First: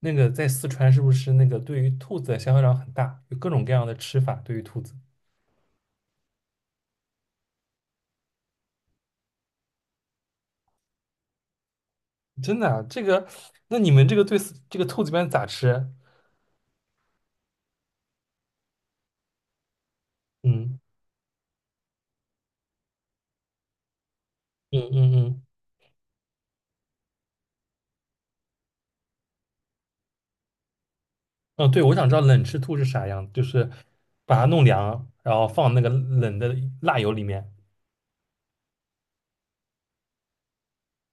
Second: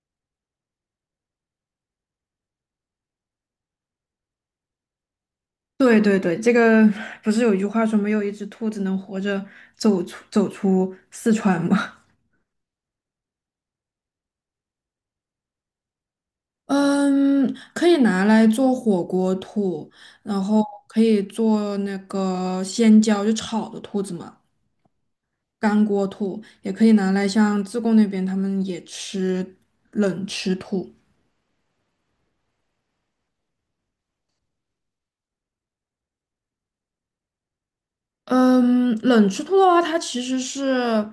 那个在四川是不是那个对于兔子的消费量很大，有各种各样的吃法对于兔子？对对对，这个不是有一句话说没有一只兔子能活着走出四川吗？真的啊，这个，那你们这个对四这个兔子一般咋吃啊？嗯，可以拿来做火锅兔，然后嗯可以做那个鲜椒，就炒的兔子嘛，嗯嗯嗯，干锅兔，也可以拿来像自贡那边他们也吃冷吃兔。嗯，对，我想知道冷吃兔是啥样，就是把它弄凉，然后放那个冷的辣油里面。嗯，冷吃兔的话，它其实是，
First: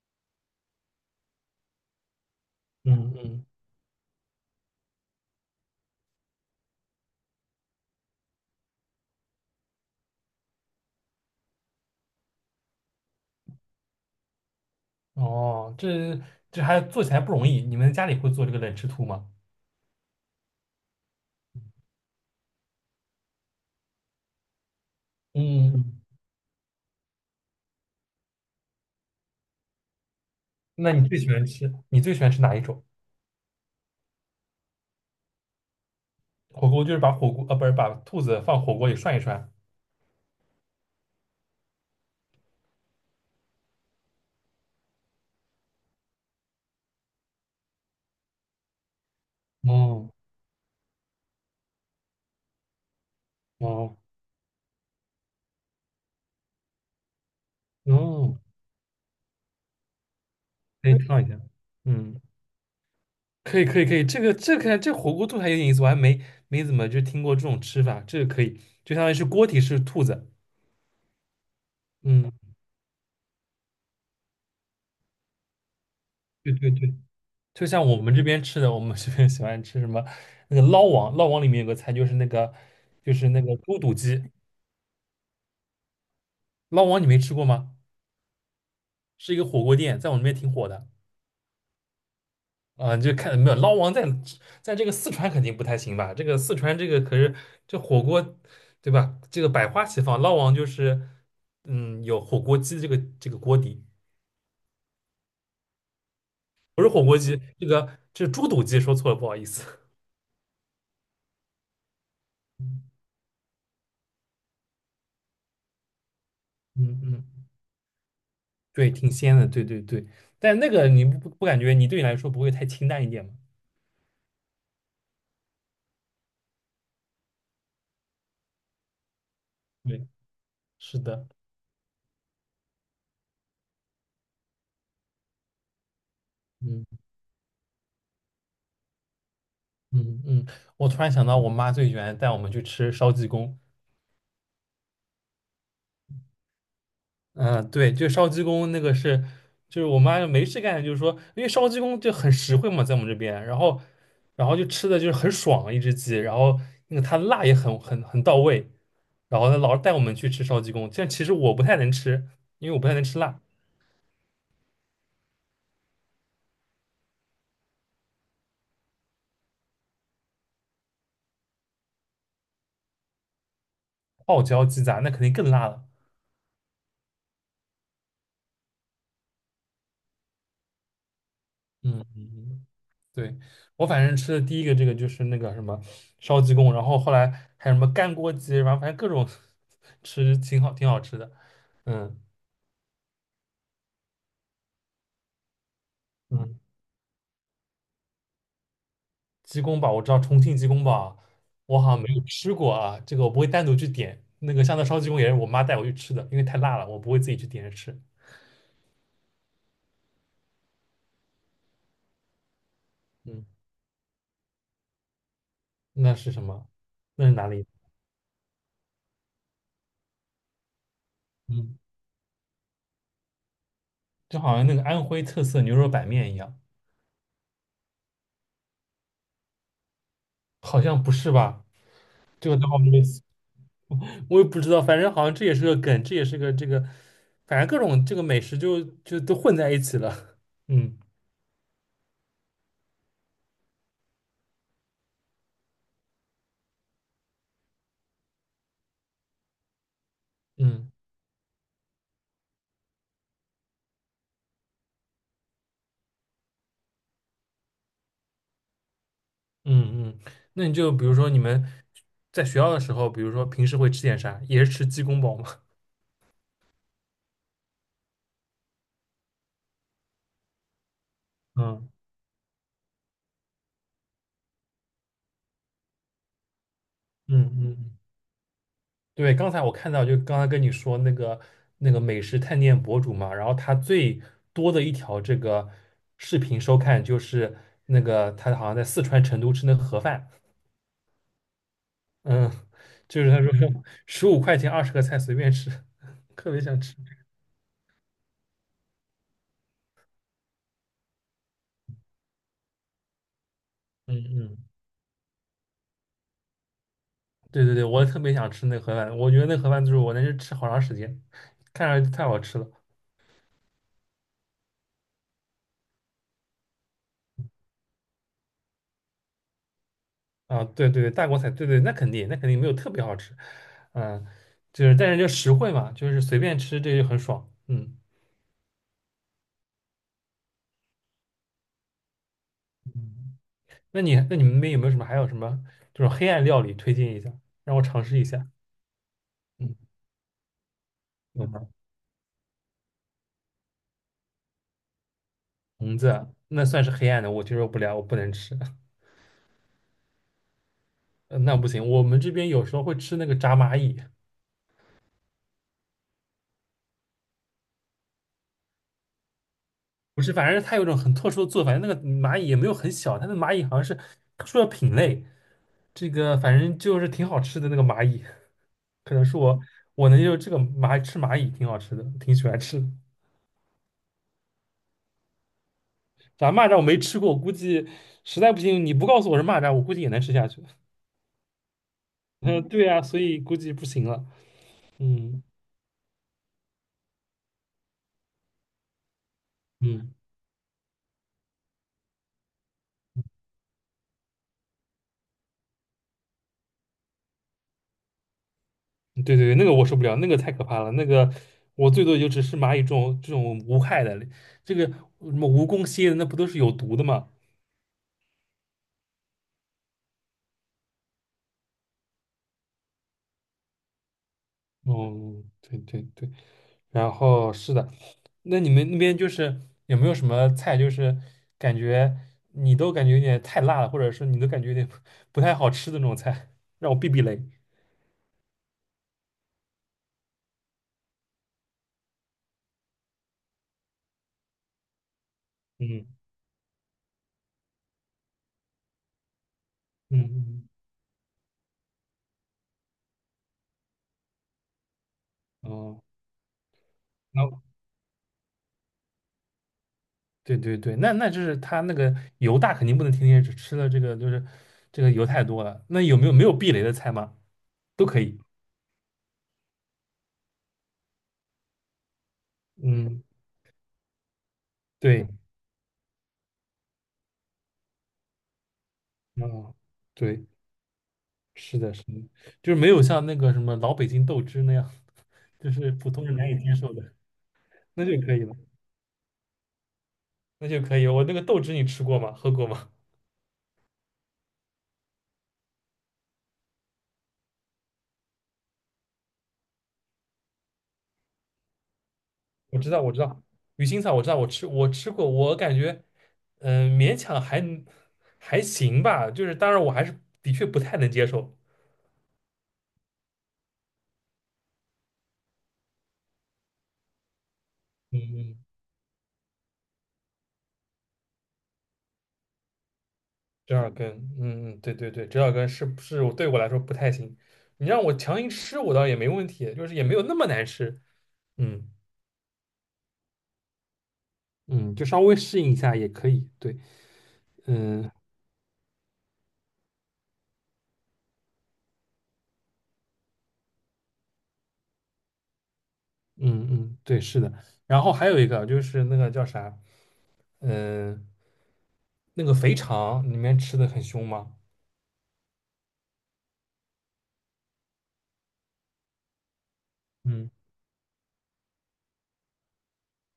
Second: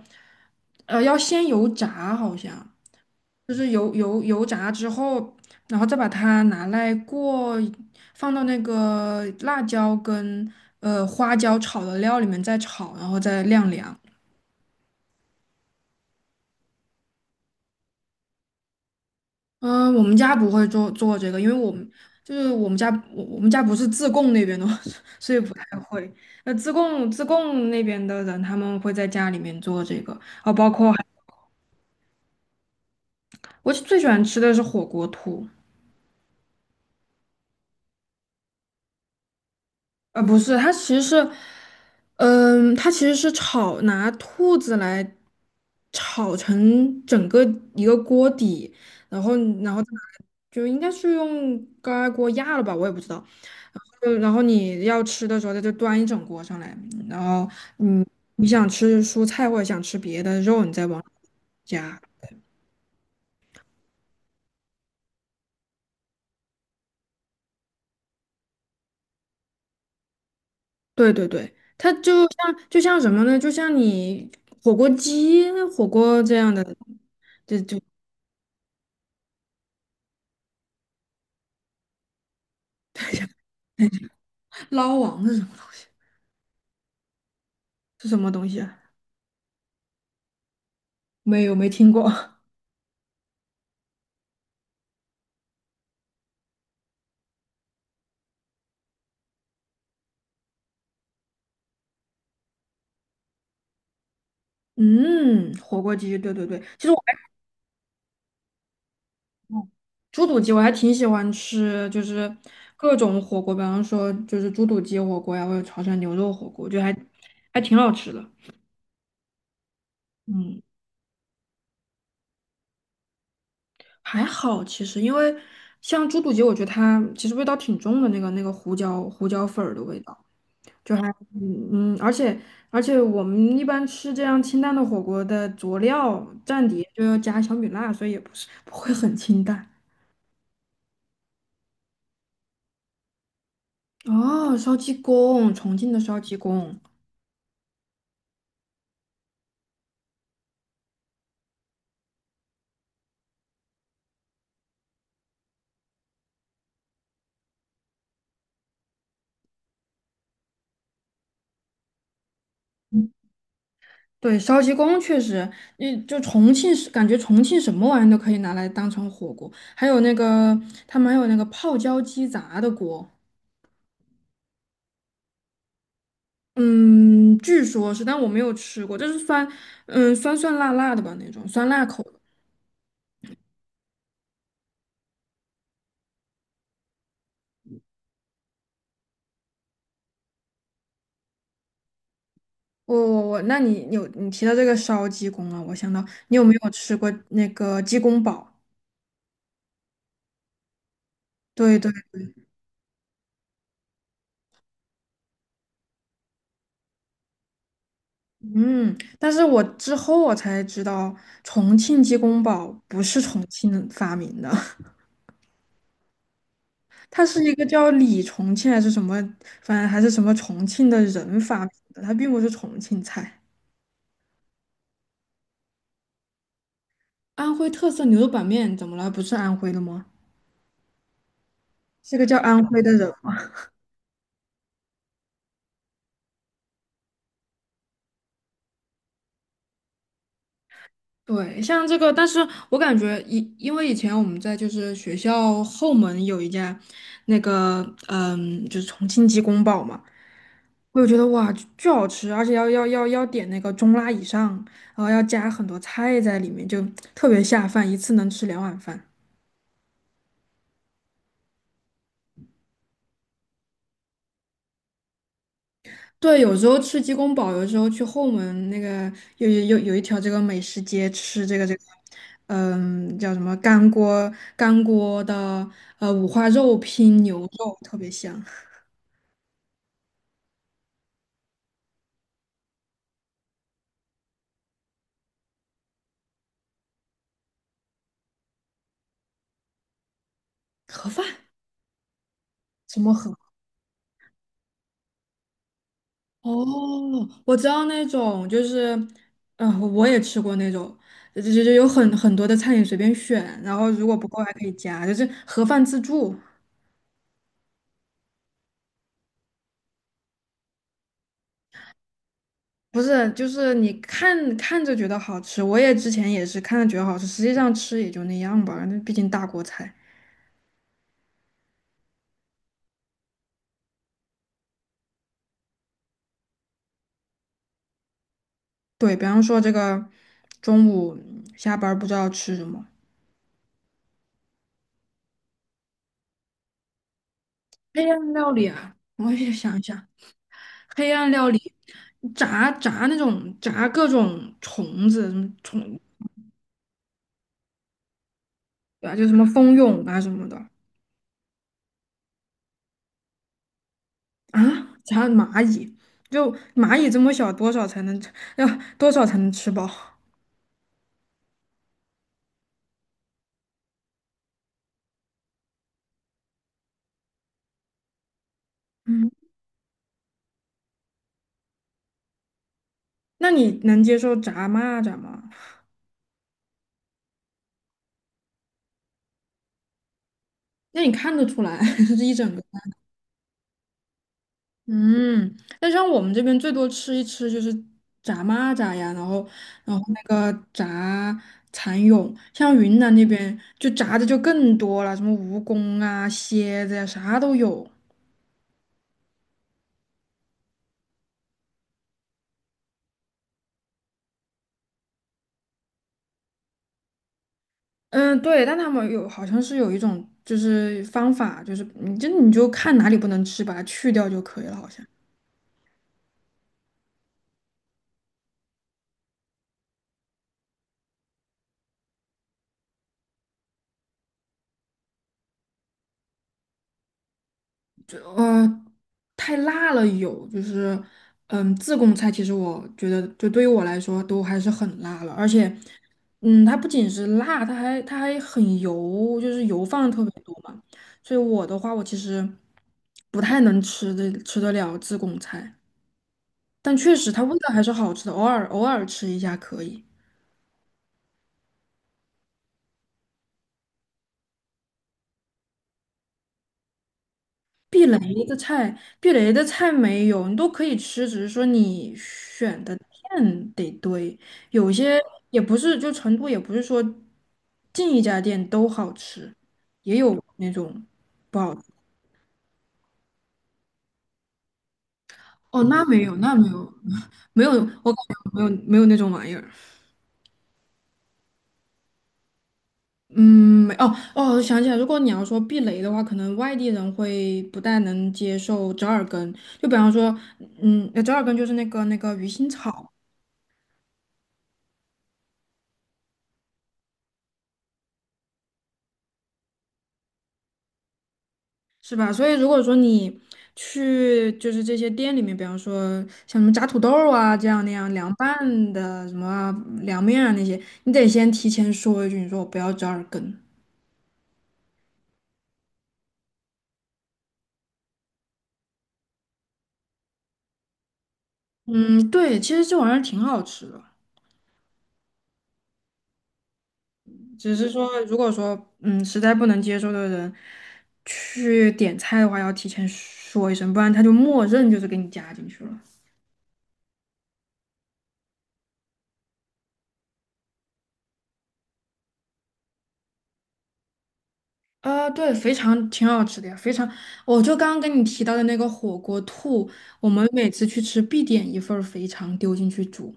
要先油炸好像。嗯嗯，就是油炸之后，然后再把它拿来过，放到那个辣椒跟花椒炒的料里面再炒，然后再晾凉。哦，这还做起来不容易。你们家里会做这个冷吃兔吗？嗯、我们家不会做这个，因为我们家我们家不是自贡那边的，所以不太嗯。会。那自贡那边的人，他们会在家里面做这个，啊，包那括还你最喜欢吃你最喜欢吃哪一种？我最喜欢吃的是火锅兔。火锅就是把火锅不是把兔子放火锅里涮一涮。啊，不是，它其实是，嗯、它其实是炒，拿兔子来炒成整个一个锅底，然后，然后再拿哦就应该是用高压锅压了吧，我也不知道。然哦，后，然后你要吃的时候，它就端一整锅上来，然后，嗯，哦，你想吃蔬菜或者想吃别的肉，你再可以往里烫一下，加。嗯，可以可以可以，这个看这火锅兔还有点意思，我还没怎么就听过这种吃法，这个可以，就相当于是锅底是兔子，对对对，它就嗯，像什么呢？就像你火锅鸡、火锅这对样的，对对，就就就。像我们这边吃的，我们这边 喜欢吃什么那个捞王，捞王里面有个菜就是那个就是那个猪肚鸡，捞王是什么东西？捞王你没吃过吗？是什么东西啊？是一个火锅店，在我们那边挺火的。没有，没听过。啊，你就看没有捞王在在这个四川肯定不太行吧？这个四川这个可是这火锅，对吧？这个百花齐放，捞王就是嗯有火锅鸡这个锅底，嗯，火锅鸡，对对对，不其是实我火还锅鸡，这个这是猪肚鸡说错了，不好意思。哦猪肚鸡，我还挺喜欢吃，就是各种火锅，比方说就是猪肚鸡火锅呀，或者潮汕牛肉火锅，我觉得还嗯嗯，还挺好吃的。对，挺鲜的，对对对。但嗯，那个你不感觉你对你来说不会太清淡一点吗？还好其实，因为像猪肚鸡，我觉得它其实味道挺重的，那个胡椒粉儿的味对，道。就是还的，嗯嗯，而且我们一般吃这样清淡的火锅的佐料蘸碟就嗯要加小米辣，所以也不是不会很清淡。嗯嗯。我突然想到，我妈最喜欢带我们去吃烧鸡公，哦，烧鸡公，重庆的烧鸡公，嗯，对，就烧鸡公那个是，就是我妈就没事干，就是说，因为烧鸡公就很实惠嘛，在我们这边，然后，然后就吃的就是很爽一只鸡，然后那个它辣也很到位，然后她老是带我们去吃烧鸡公，但其实我不太能吃，因为我不太嗯能吃辣，对，烧鸡公确实，嗯，就重庆是感觉重庆什么玩意都可以拿来当成火锅，还有那个他们还有那个泡椒鸡杂的锅，泡椒鸡杂那肯定更辣了。嗯，据说是，但我没有吃过，就是酸，嗯，酸酸辣辣的吧那种，酸辣嗯口。嗯，嗯对，我反正吃的第一个这个就是那个什么烧鸡公，然后后来还有什么干锅鸡，然后反正各种 吃挺好挺好吃的。嗯我，那你有你提到这个烧鸡公啊，我想到你有没嗯。有吃过那个鸡公煲？鸡公煲我知道重庆鸡公煲，对我好对，像没有吃过啊，这个我不会单独去点。那个香菜烧鸡公也是我妈带我去吃的，因为太辣了，我不会自己去点着吃。嗯，但是我之后我才知道，重庆鸡公煲不是重嗯，庆发明的，那是什么？它那是是哪一个里？叫李重庆还是什么，反正还是什么重庆的人发明嗯，的，它并不是重庆菜。就好像那个安徽特色牛肉板面一样，安徽特色牛肉板面怎么了？不是安徽的吗？好像不是吧？是个叫这个安倒徽的没，人。我也不知道，反正好像这也是个梗，这也是个这个，反正各种这个美食就都混在一起了。嗯对，像这个，但是我感觉以因为以前我们在就是学校后门有一家那个嗯，就是重庆鸡公煲嘛，嗯。我就觉得哇，巨巨好吃，而且要点那个中辣以上，然后要加很多菜在里面，就特别下饭，一次能吃两碗饭。嗯嗯，那你就比如说你们在学校的时候，比如说平时会吃点啥？也是吃鸡公煲吗？对，有时候吃鸡公煲，有时候去后门那个有一条这个美食街吃 这个，嗯嗯，叫什么干锅的五花肉拼牛嗯肉，特嗯，别香。对，刚才我看到，就刚才跟你说那个那个美食探店博主嘛，然后他最多的一条这个视频收看就是那个他好像在四川成都吃那个盒饭，盒饭嗯，什么就是盒？他说15块钱20个菜随便吃，特哦，别想吃。我知道那种，就是，我也吃过那种，就有很多的菜你随便选，然后如果嗯不够还嗯。可以加，就是盒饭自助，对对对，我特别想吃那个盒饭，我觉得那盒饭就是我能是吃好长时间，看上去太好吃了不是，就是你看看着觉得好吃，我也之前也是看着觉得好吃，实际上吃也就那样吧，那毕竟大锅菜。啊！对对对，大锅菜，对对，那肯定，那肯定没有特别好吃，嗯，就是但是就实惠嘛，就是随便吃这就很爽，嗯。对，比方说这个中午下班儿不知道吃什么，嗯那你那你们那边有没有什么还有什么这种黑暗料理推荐一下，让我尝黑试一暗下？料理啊，我也嗯，想一想，黑暗有料吗？理，炸那种炸各种虫子，什么虫虫子啊那算是黑暗的，我接受不了，我不能吃。啊，就什么蜂蛹啊什么的那不行，我们这边有时候会吃那个炸蚂蚁，啊，炸蚂蚁，就蚂蚁这么小，多少才能吃要多少才能吃饱？不是，反正它有一种很特殊的做法，那个蚂蚁也没有很小，它的蚂蚁好像是特殊的品类，这个反正就是挺好吃的那个蚂蚁，可能嗯，是我我能就这个蚂吃蚂蚁挺好吃的，挺喜欢吃的。那你能接受炸蚂蚱吗？反正蚂蚱我没吃过，我估计实在不行你不告诉我是蚂蚱，我估计也能吃下去。那你看得出来，是一整个。嗯，对啊，所以估计不行了。嗯嗯，那像我们这边最多吃一吃就是炸蚂蚱呀，然后然后嗯，那个炸蚕蛹，像云南那边就炸的就更多了，什么蜈蚣啊、蝎子呀，啥都有。对对对，那个我受不了，那个太可怕了，那个我最多也就只是蚂蚁这种这种无害的，这个什么蜈蚣、蝎子那不都是有毒的吗？嗯，对，但他们有好像是有一种就是方法，就是你就看哪里不能吃，把它去掉就可以了，好像。哦，对对对，然后是的，那你们那边就是有没有什么菜，就是感觉你都感觉有点太辣了，或者是你都感觉有点不太好吃的那种菜，让我避避雷。就太辣了有，就是嗯自贡菜其实我觉得就对于我来说都还是很辣了，而且嗯嗯它不仅是辣，它还很油，就是油放的嗯特别多嗯，嘛，所以我的话我其实不太能吃的吃得了自贡嗯菜，哦，但确实它味那道还是好吃的，偶尔吃一下可以。对对对，那那就是他那个油大肯定不能天天吃吃了这个就是这个油太多了。那有没有没有避雷的菜吗？都避可以。雷的菜，避雷的菜没有，你都可以吃，只是说你选的嗯，店得对。有些对，也不是，就成都也不是说进一家店都好吃，嗯，也有对，那种不好是的，吃。是的，就是没有像那个什么老北京豆汁那样。就哦，是那普没通人有，难那以没接受有，的，没有，那就我感可以觉了，没有没有那种玩意儿。那就可以了。我那个豆汁你吃过吗？喝过吗？嗯，没哦哦，我想起来，如果你要说避雷的话，可能外地人会不太能接受折耳根，就比方说，嗯，折耳根就是那个鱼腥 我知道，草。我知道，鱼腥草我知道，我吃过，我感觉勉强还行吧，就是当然我还是的确不太能接受。是吧？所以如果说你去就是这些店里面，比方说像什么炸土豆儿啊这样那样嗯凉嗯，拌的什么啊凉面啊那些，你得先提前说一句，你说我不要折耳根。折耳根，嗯嗯，对对对，折耳根是不是我对我来说不太行？你让我强行吃，我倒也没问题，就是也没有那么难吃。嗯嗯，对，其实这玩意儿挺好吃的，嗯，就稍微适应一下也可以。对，只是嗯。说如果说嗯实在不能接受的人去点菜的话，要提前说一声，不然他就默认就是给你加进去了。嗯嗯，对，是的。然后还有一个就是那个叫啥，嗯、那个肥肠里面吃的很凶吗？啊，对，肥肠挺好吃的呀，肥肠，我就刚刚跟你提到的那个火锅兔，我们嗯，每次去吃必点一份儿肥肠丢进去煮。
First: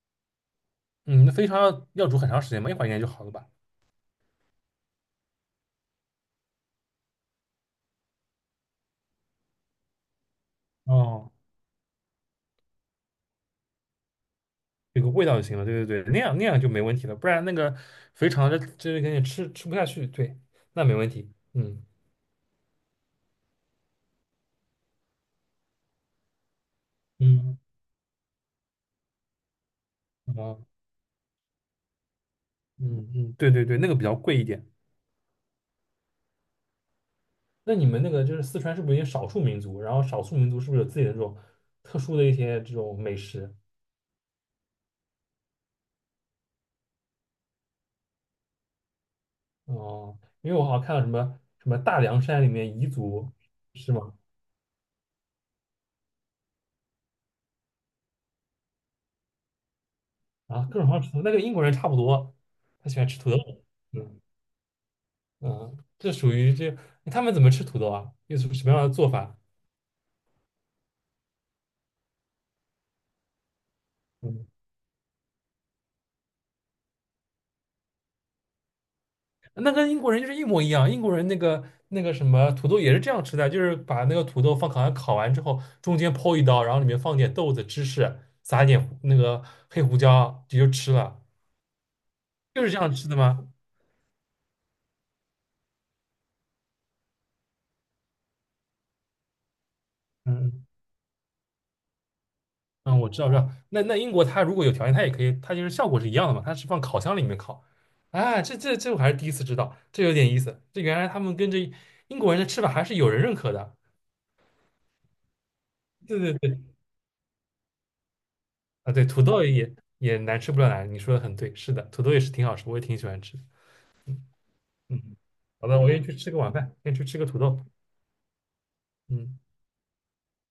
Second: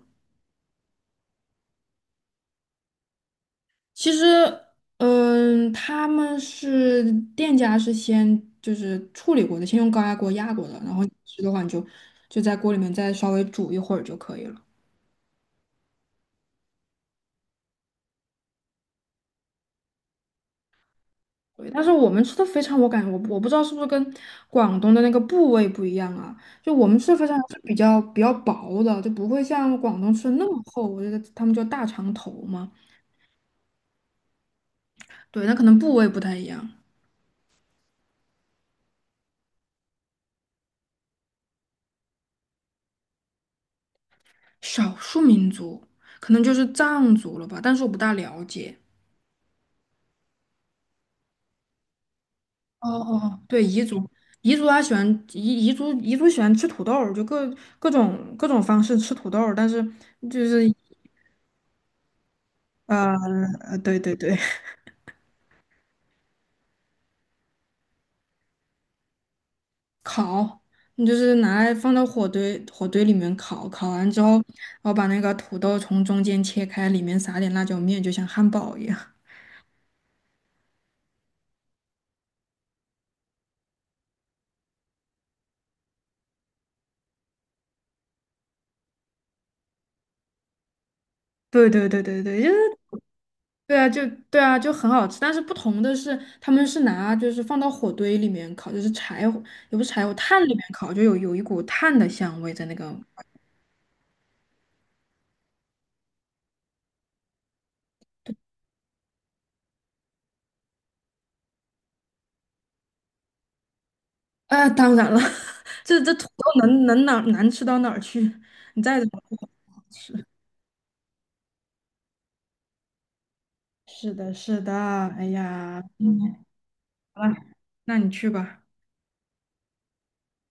嗯，那肥肠要煮很长时间吗？一会儿应该就好了吧？其实，嗯，他们是店家是先就是处理过的，先用高压锅压过的，然后哦，吃的话你就就在锅里面再稍微煮一会儿就可以了。有个味道就行了。对对对，那样那样就没问题了。不然那个肥肠这个你吃吃不下去，对，那没问题。对，嗯但是我们吃的肥肠，我感觉我不知道是不是跟广东的那个部位不一样啊？就我们吃的肥肠嗯，是比较薄的，就不会像广东吃的那啊，么厚。我觉得他们叫大肠头嘛，嗯嗯，对对对，那个比较贵一点。对，那可能部位不太一样。那你们那个就是四川是不是有少数民族？然后少数民族是不是有自己的这种特殊的一些这种美食？少数民族可能就是藏族了吧，但是我不大了解。哦，因为我好像看到什么什么大凉山里面哦彝哦族哦，对，彝是族，吗？彝族他喜欢彝族喜欢吃土豆儿就各种各种方式吃土豆儿但是就啊，是各种好吃土豆那个英国人差不多，他喜欢呃吃土豆。对对嗯对。嗯，这属于这他们怎么吃土豆啊？又是什么样的做法？烤，你就是拿来放到火堆里面烤，烤完之后，然嗯，后把那个土豆从中间切开，里面撒点辣椒面，就像汉堡一样。那跟英国人就是一模一样。英国人那个那个什么土豆也是这样吃的，就是把那个土豆放烤箱烤完之后，中间剖一刀，然后里面放点豆子、芝士，撒一点胡那个黑胡椒，你就吃了，对对对对对，就就是是这样吃的吗？对啊，就很好吃。但是不同的是，他们是拿就是放到火堆里面烤，就是柴火，也不是柴火，炭里面嗯烤，就有一股炭的香味在那个。嗯，我知道，知道。那那英国它如果有条件，它也可以，它就是效果是一样的嘛，它是放烤箱里面烤。啊，这我还是第一次知道，这有点意思。这原来他们跟这英国人的吃法还是有人认可的。啊、当然了，这对土对对，豆能哪难吃到哪儿去？你啊再对，怎么土做豆也好也吃，难吃不了难，你说的很对，是的，土豆也是挺好吃，我也挺喜欢吃。是的，是的，嗯，哎好的，呀，我先去嗯吃个晚饭，先去吃好个了，土豆。那你去吧。嗯。